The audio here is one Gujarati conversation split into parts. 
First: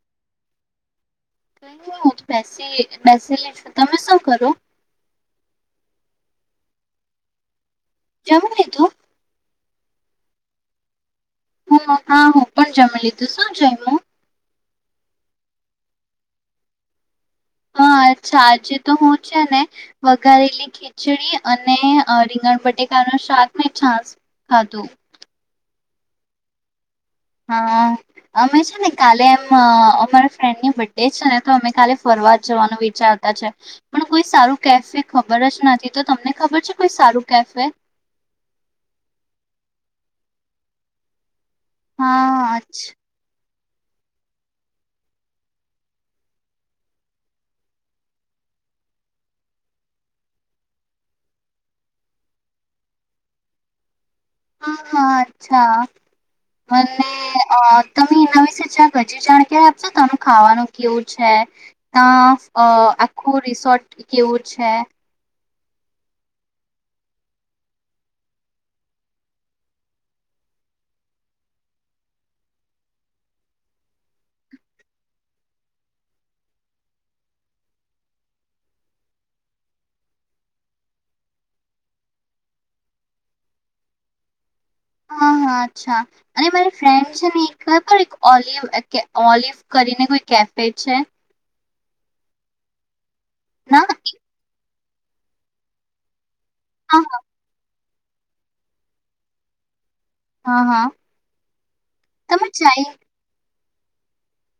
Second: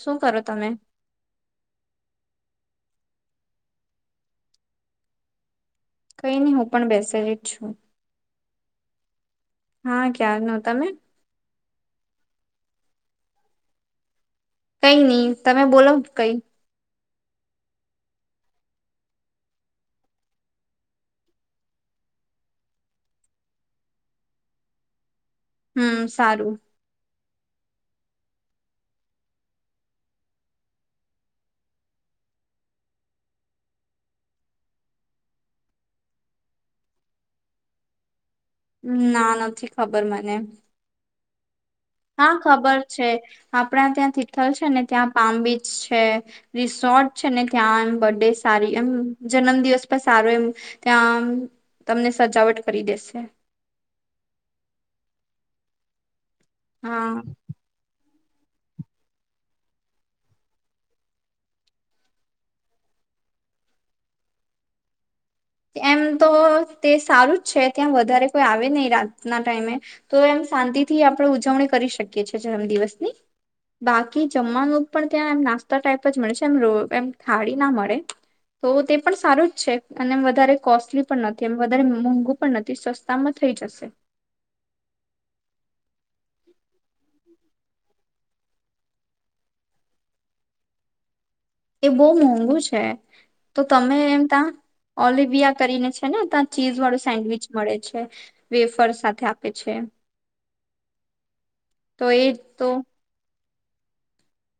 શું કરો તમે? ક બેસેલી છું તમે શું કરો? કઈ નહી હું પણ બેસેલી જ છું. જમી લીધું? હા ક્યારનું તમે? હ હા હું પણ જમ લીધું શું શું જાયમી? કઈ નહી તમે બોલો કઈ. હા ચાજ તો હું છે ને, વઘારેલી ખીચડી અને રીંગણ બટેકા ન શાક ને છાસ ખાધું. હમ સારું. હા અમે છે ને કાલે એમ અમારા ફ્રેન્ડની બર્ ડે છે ને તો અમે કાલે ફરવા જ જવાનું વિચારતા છે પણ કોઈ સારું કેફે ખબર જ નથી, તો તમને ખબર છે કોઈ સારું કેફે? હ ના નથી ખબર મને. હા ખબર છે. આપણા ત્યાં તિથલ છે, ને ત્યાં પામ બીચ છે, રિસોર્ટ છે ને ત્યાં બર્ ડે સારી એમ જન્મ દિવસ પણ સારો એમ ત્યાં તમને સજાવટ કરી દેશે. હા હા અચ્છા. અને હા અ તમે એના વિશે ચ્યાંક હજી જાણકારી આપશો તનું ખાવાનું કેવું છે ત્યાં આખું રિસોર્ટ કેવું છે? એમ તો તે સારું જ છે ત્યાં વધારે કોઈ આવે નહી રાતના ટાઈમે, તો એમ શાંતિ થી આપણે ઉજવણી કરી શકીએ છીએ, જન્મદિવસની બાકી જમવાનું પણ ત્યાં એમ નાસ્તા ટાઈપ જ મળે છે, એમ એમ ખાડી ના મળે તો તે પણ સારું જ છે, અને વધારે કોસ્ટલી પણ નથી એ વધારે મોંઘું પણ નથી સસ્તામાં થઈ જશે. હા, હા, અચ્છા અને મારી ફ્રેન્ડ છે ને એક ખબર એક ઓલિવ, ઓલિવ કરીને કોઈ કેફે છે એ બહુ મોંઘું છે તો ના તમે એમ ત્યાં ઓલબિયા કરીને છે ને ચીઝ વાળો હા સેન્ડવિચ મળે છે છે, વેફર સાથે આપે છે હા હા તો એ તમે તો ચાઈ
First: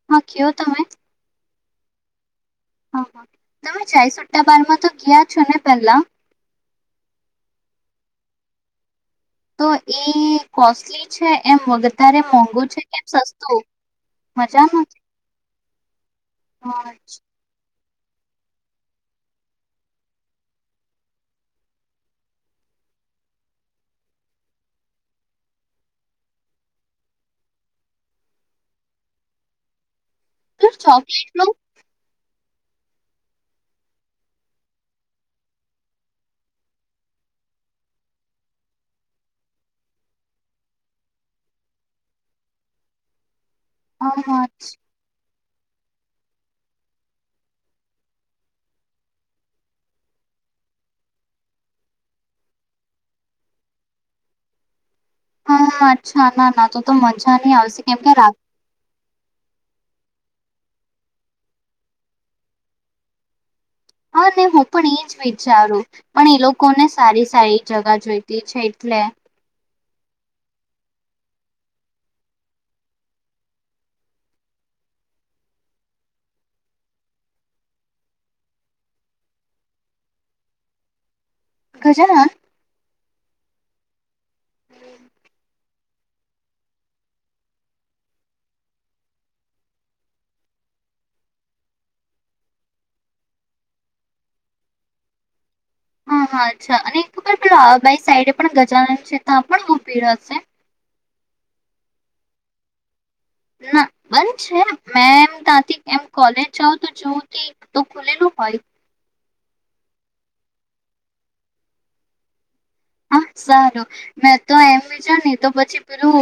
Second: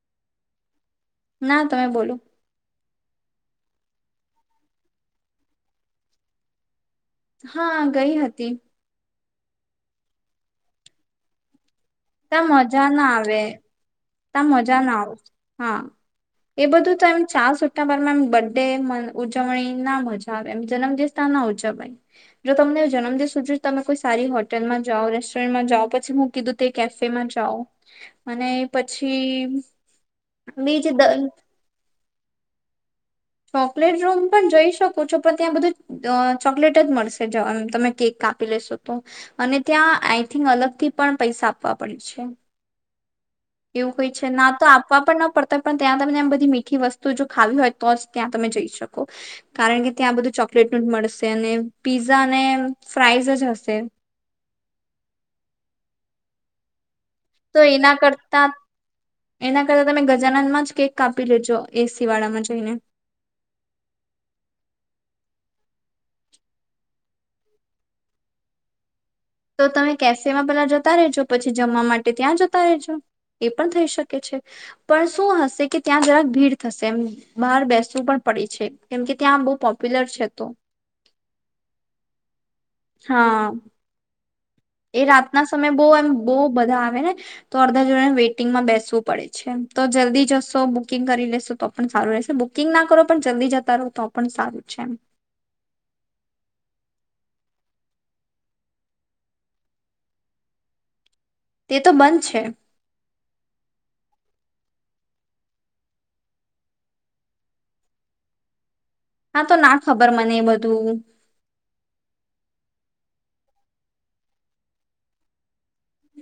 હા કેયો તમે ના તમે બોલો હ હ તમે જાય સટ્ટાબારમાં તો ગયા છો ને પહેલા હા ગઈ હતી તો એ કોસ્ટલી છે એમ વગર તારે મોંઘું છે કેમ સસ્તું ત્યા મજા મજામાં ના આવ હા એ બધું તો એમ ચા સુ વારમ બર્ ડે ઉજવણી ના મજા આવે એમ જન્મદિવસ ત્યા ના ઉજવવાણી જો તમને જન્મદિવસ ઉજ્યો તમે કોઈ સારી હોટેલમાં જાઓ રેસ્ટોરન્ટમાં જાઓ પછી હું કીધું તે કેફેમાં જાઓ મ પછી બીજ [inaudible] ચોકલેટ રૂમ પણ જઈ શકો છો પણ ત્યાં બધું ચોકલેટ જ મળશે જવામ તમે કેક કાપી લેશો તો અને ત્યાં આઈ થિંક અલગથી પણ પૈસા આપવા પડે છે એવું કઈ હા છે હા ના તો આપવા પણ ના પડ પણ ત્યાં તમને એમ બધી મીઠી વસ્તુ જો ખાવી હોય તો જ ત્યાં તમે જઈ શકો કારણ કે ત્યાં બધું ચોકલેટનું જ મળશે અને પીઝા અને ફ્રઇઝ જ હશે હા હા અચ્છા ના ના તો તો મજા નહી તો આવશે એના કેમ કે રાખ કરતા એના કરતા તમે ગજાનનમાં જ કેક કાપી લેજો એસી વાળામાં જઈને હા ને હું પણ એજ વિચારું પણ એ લોકોને સારી સારી જગા જોઈતી છે એટલે તો તમે કેફેમાં પેલા જતા રજો પછી જમવા માટે ત્યાં જતા રહેજો એ પણ થઈ શકે છે પણ શું હશે કે ત્યાં જરાક ભીડ થશે એમ બહાર બેસવું પણ પડી છે કેમ કે ત્યાં બહુ પોપ્યુલર છે તો ગજાનન હા એ રાતના સમયે બહુ એમ બહુ બધા આવે ને તો અડધા જોડ વેઇટિંગમાં બેસવું પડે છે તો જલ્દી જશો બુકિંગ કરી લેશો તો પણ સારું રહેશે બુકિંગ ના કરો પણ જલ્દી જતા રહો તો પણ સારું છે એમ હા હા અચ્છા અને ખબર પેલો બાઈ સાઈડે પણ ગજાન છેતાં પણ ભી હશે તે તો બંધ છે ના બંધ છે મેં એમ ત્યાથી એમ કોલેજ જાવ તો જોવું ત તો ખુલેલું હોય હા તો ના ખબર મને એ બધું હા સારું મે તો એમ બી છે ને તો પછી પેલું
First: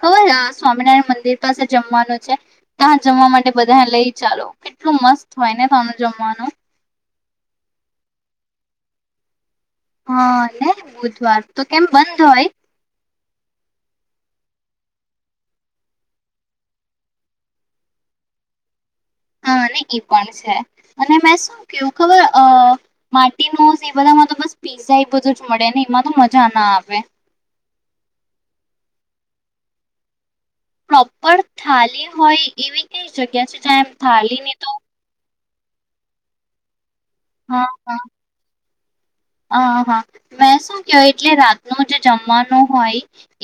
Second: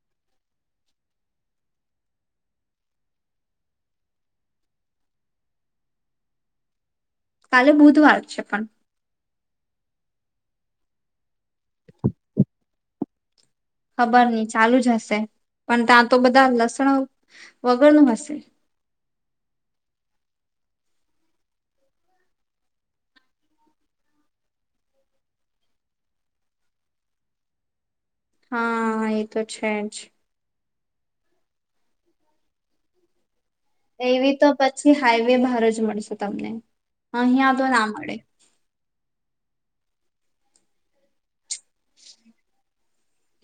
ખબર સ્વામિનારાયણ મંદિર પાસે જમવાનું છે ત્યા જમવા માટે બધા લઈ ચાલો કેટલું મસ્ત હોય ને તનું જમવાનું કાલે બુધવાર છે પણ હા ને બુધવાર તો કેમ બંધ હોય ખબર નહી ચાલુ જ હશે પણ ત્યાં તો બધા લસણ વગરનું હશે હા એ પણ છે અને મેં શું કેું ખબર માટીનોઝ એ બધામાં તો બસ પીઝા એ બધો જ મળે ને એમાં તો મજા ના આવે હા એ તો છે જ પ્રોપર થાલી હોય એવી કઈ જગ્યા છે જ્યાં એમ એવી થાલી તો ની પછી હાઈ મહારાજ મળશે તમને અહિયાં તો ના મળે હ હા મેં શું કય એટલે રાતનો જે જમવાનું હોય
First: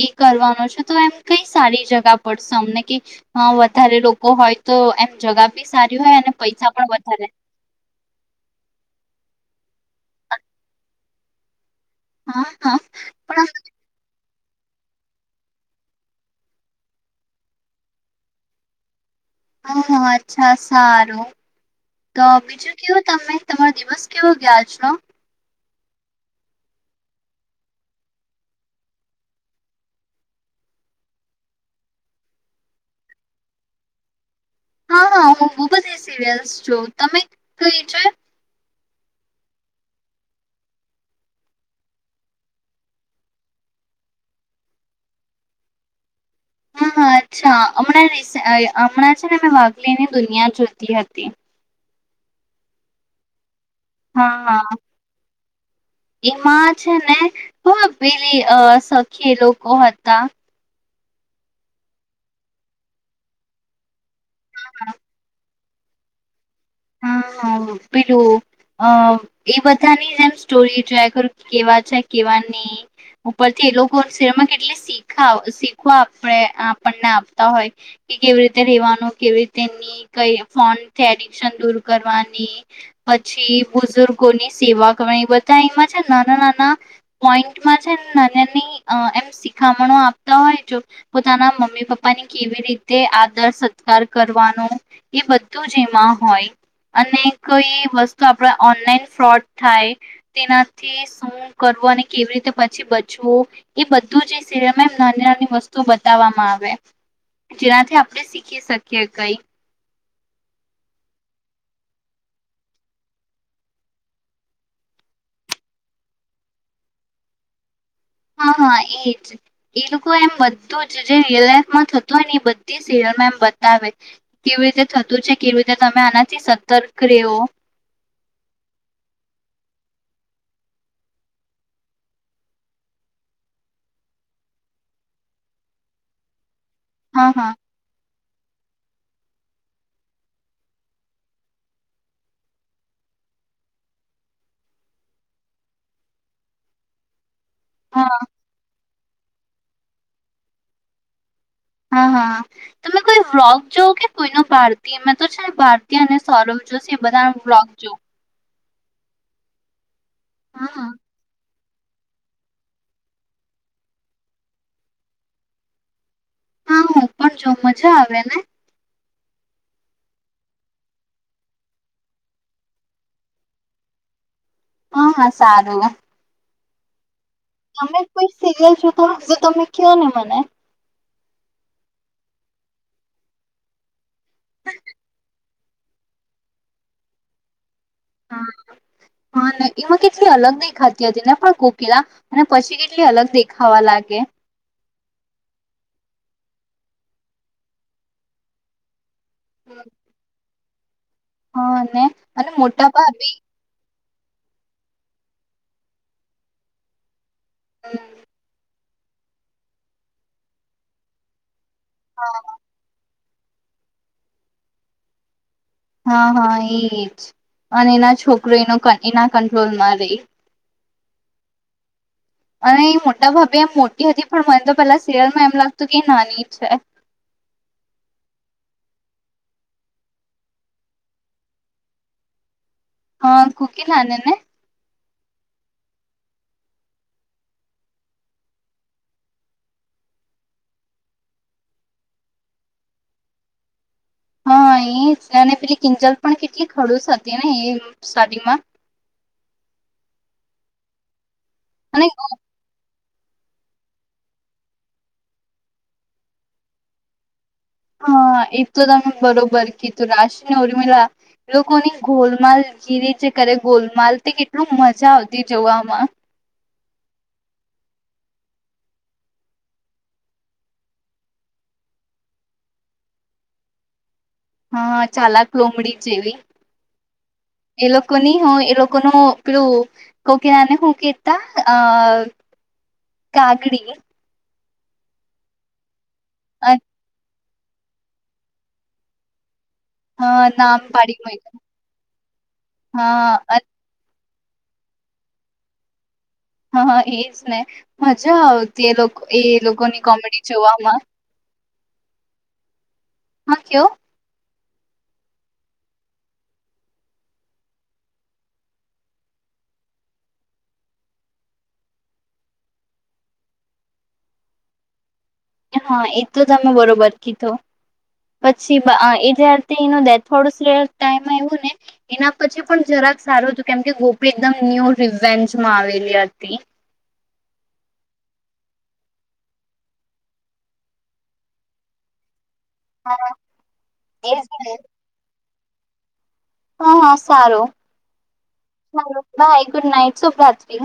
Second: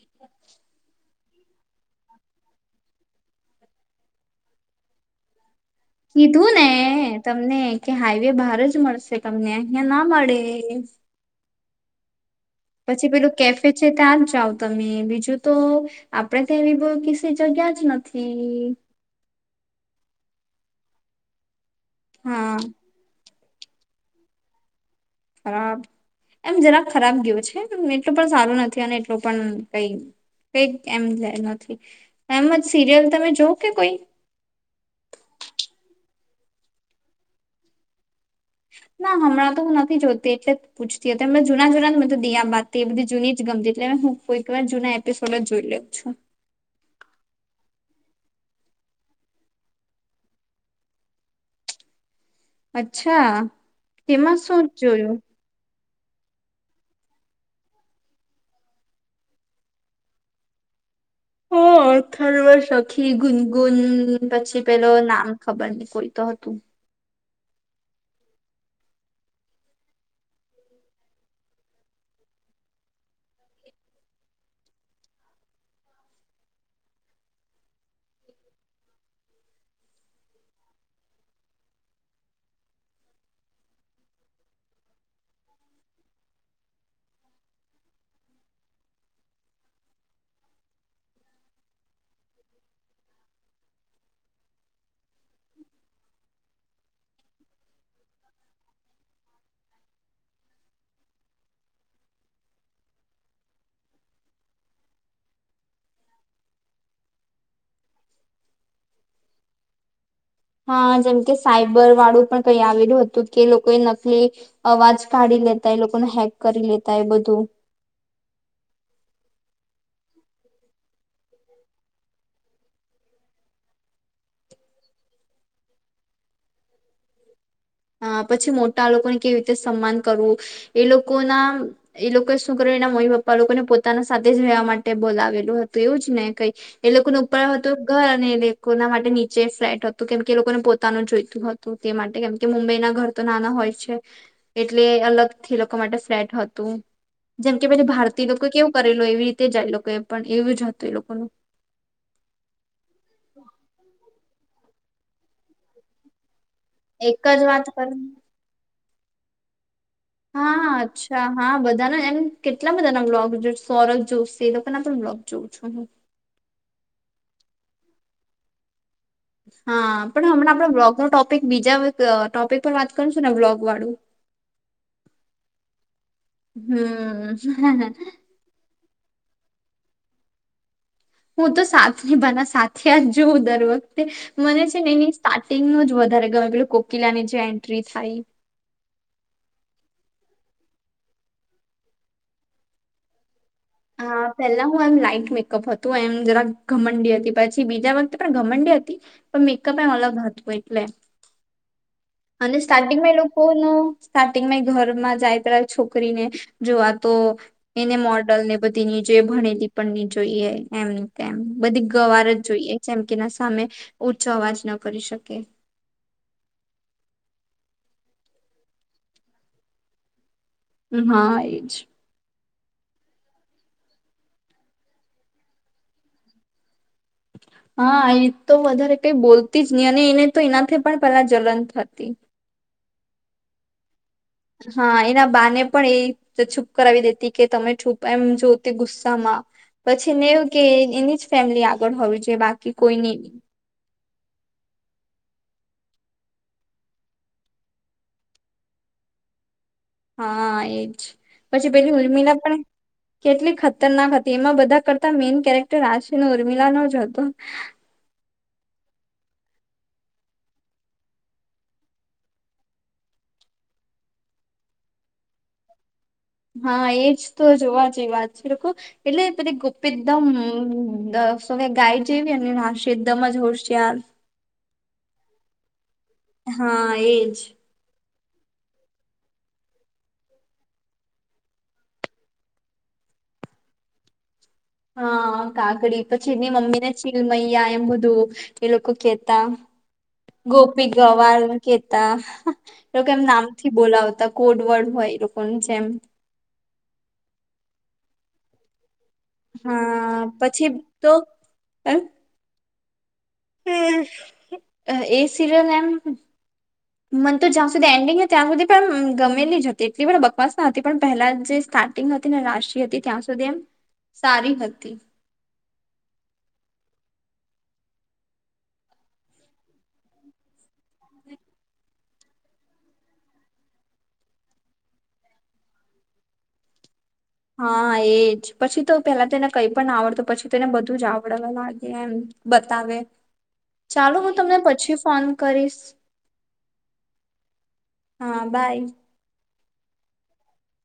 એ કરવાનો છે તો એમ કઈ સારી જગા પડશે અમને કે હ વધારે લોકો હોય તો એમ જગા બી સારી હોય અને કીધું ને પૈસા પણ વધારે તમને કે હાઈવે બહાર જ મળશે તમને અહં ના મળે હા હા પછી પેલું પણ કેફે છે ત્યા આમ જાાવ તમે બીજું તો આપડે ત્યાંવી બ કિસી જગ્યા જ નથી, હા હા અચ્છા સારું તો હા બીજું કેવું તમે તમારો દિવસ કેવો ગયા આજનો ખરાબ એમ જરાક ખરાબ ગયું છે, એટલું પણ સારું નથી અને એટલું પણ કઈ કઈ એમ નથી એમજ સિરિયલ તમે જો કે કોઈ હા હા હું બ બધી સિરિયલ્સ છું તમે કઈ છે, ના હમણાં તો હું નથી જોતી એટલે પૂછતી હતીમ જૂના જૂનાધ દી આ બાત એ બધી જૂની જ ગમતી એટલે હુંવાર જૂના એપિસોડ જોઈ લઉ છું. હા હા અચ્છા હમણાં હમણાં છે, ને મે વાઘલીની દુનિયા જોતી હતી અચ્છા હા તેમાં શું હા જોયું? એમાં છે ને બ પેલી અ સખી લોકો હતા, હ ખારવા સખી ગુનગુન, પછી પેલો નામ ખબર નહી કોઈ તો હતું, હ પેલું અ એ બધાની જેમ સ્ટોરી જોયા કરું કેવા છે, કેવા નહી ઉપરથી એ લોકોિમાં કેટલીી શીખવા આપણે આપણને આપતા હોય, કે કેવી રીતે રેવાનું કેવી રીતેની કઈ ફોનથી કરવા પછી બુઝુર્ગોની સેવા કરવાની બધા એમાં છે નાના નાના પોઈન્ટમાં છે, નાનાની એમ શિખામણો આપતા હોય, જો પોતાના મમ્મી પપ્પાની કેવી રીતે આદર સત્કાર કરવાનો, એ બધું જ એમાં હોય અને કઈ વસ્તુ આપણે ઓનલાઈન ફ્રોડ થાય તેનાથી શું કરવું અને કેવી રીતે, પછી બચવું એ બધું જ છેમાં એમ નાની નાની વસ્તુ બતાવવામાં આવે જેનાથી આપણે શીખી શકીએ કઈ. હા જેમ કે સાયબર વાળું પણ કઈ આવેલું હતું, કે લોકોએ નકલી અવાજ કાઢી લેતાય લોકોને હેક કરી લેતા એ બધું હા હા એજ એ લોકો એમ બધું જ જે રિયલ લાઈફમાં થતું હોય, ને એ બધી સીરયલમાં એમ બતાવે કેવી રીતે થતું છે, કેવી રીતે તમે આનાથી સતર્ક રહેવો. અ પછી મોટા લોકોને કેવી રીતે સન્માન કરવું, એ લોકોના એ લોકોએ શું કર્યું એના મમ્મી પપ્પા લોકોને પોતાના સાથે જ રહેવા માટે બોલાવેલું હતું, એવું જ ને કઈ એ લોકો ન હા હા ઉપાાય હતો ઘર અને લોકો ના માટે નીચે ફ્લેટ હતું કેમ કે એ લોકોને પોતાનું જોઈતું, હતું તે માટે કેમ કે મુંબઈ ના ઘર તો નાના હોય છે, એટલે અલગથી લોકો માટે ફ્લેટ હતું. જેમ કે પને હા ભારતીય લોકો કેવું કરેલો એવી રીતે જાય લોકો પણ એવું જ હતું, એ લોકોનું હા હા તમે કોઈ વ્રોક જોઓ કે કોઈનો ભારતીય મેં તો છે, ભારતી અને સૌરભ જોશે એક બધા જ વાત બ્લોગ કર જો હા અચ્છા હા બધા બા એમ કેટલા બધા ના બ્લોગ સૌરજ જોશે એ લોકો ના પણ બ્લોગ જોઉં છું હું હા હું પણ જો મજા આવે ને હા, પણ હમણાં આપણા બ્લોગનો ટોપિક બીજા ટોપિક પર વાત કરું છું, ને બ્લોગ વાળું હા હ સાારંગ હમ્મ તમે કોઈ સિરિયલ જે તમે કઓ નિને મને હું તો સા ન બના સાથે આ જ જોઉં દરરોજ મને છે ને એ સ્ટા- ટીગ નું જ વધારે ગમે પેલું કોકીલાની છે. હા, હા ને એમાં કેટલી અલગ દેખાતી હતી તેને પણ કોકિલા અને પછી કેટલી અલગ દે હા, પેલા હું એમ લા એક મેકઅપ હતું એમ જરા ઘમંડી હતી, પછી બીજા વખતે પણ ઘમંડી હતી મેકઅપ એ અલગ હતું એક લે હા, ને અને મોટા સ્ટાર્ટિંગ માં એ ભાભી લોકોનું સ્ટાર્ટિંગમાં એ ઘરમાં જાય ત્યારે, છોકરીને જોવા તો એને મોડલ ને બધ ની જોઈ, ભણેલી પણ ની જોઈએ એમ, તેમ બધી ગવાર જ જોઈએ જેમ એના સામે, ઉંચો અવાજ ન કરી શકે. હા હા એજ, અને એના છોકરો એનો એના કંટ્રોલમાં રેય. હા એજ. અને એ મોટા ભાભી એમ મોટી હતી પણ મને તો પેલા સિરિયલમાં એમ લાગતું કે એ નાની છે. હા એ તો વધારે કઈ બોલતી જ ની અને એને તો એનાથી પણ પેલા જલન થતી. હા કોકિલા ને ને? હા, એના બાને પણ એ છુપ કરાવી દેતી કે તમે છૂપ એમ જોતી ગુસ્સામાં, પછી એવુ કે એની જ ફેમિલી આગળ હોવી જોઈએ બાકી કોઈની. હા! એજ અને પેલી કિંજલ પણ કેટલી ખડુસ હતી ને એ સ્ટાર્ટિંગમાં. હા એજ. પછી પેલી અને ઉરમીલા પણ કેટલી ખતરનાક હતી એમાં બધા કરતા મેઈન કેરેક્ટર રાશિ અને ઉર્મિલાનો જ હતુ. હા, એ તો તમે બરોબર કીધું રાશિને ઉર્મિલા, લોકોની ગોલમાલ જીરે જે કરે ગોલમાલ તે કેટલું મજા આવતી જોવામાં. હા એજ તો જોવા જે વાત છે લોકો એટલે પેલી ગોપી એકદમ અ શું કેવાય, ગાય જેવી અને રાશિ એકદમ જ હોશયાર. હા ચાલક લોમડી. હા એજ. કોની હું એ લોકોનું પેલું, કોકીલાને હું કેતા અ કાગડી. હા કાગડી. પછી એની મમ્મી ને ચીલમય એમ બધુ, એ લોકો કેતા. હા નામ ગોપી પાડી ગવાર મૂક્યું કેતા, એવુ કઈ નામ હા થી બોલાવતા. કોડ વર્ડ હોય એ લોકોની જેમ. હા! એજ ને, મજા આવતી એ લોક હા પછી તો અ હા કયો હમ [unintelligible] એ સિરિયલ એમ મન તો જ્યાં સુધી એન્ડિંગ ત્યાં સુધી પણ ગમેલી જ હતી એટલી પણ બકવાસ ના હતી પણ પહેલા જે સ્ટાર્ટિંગ હતી ને રાશિ હતી ત્યાં સુધી એમ સારી હતી. હા એ તો તમે બરોબર કીધૂ, પછી એ જ્યારે એનો ડેથડો ટમ આવું ને એના પછી પણ જરાક સારું હતું, કેમ કે ગોપી એકદમ ન્યૂ રવેન્જમાં આવેલી હતી. હા એજ પછી તો પેલા તેને કઈ પણ આવડતું પછી તેને બધું જ આવડવા લાગે એમ. બતાવે, હા ચાલો હું એજ તમને ને. પછી ફોન કરીશ. હા હા સારું, હા બાય સારૂ બાય. ગુડ નાઈટ શુભ રાત્ર્રી.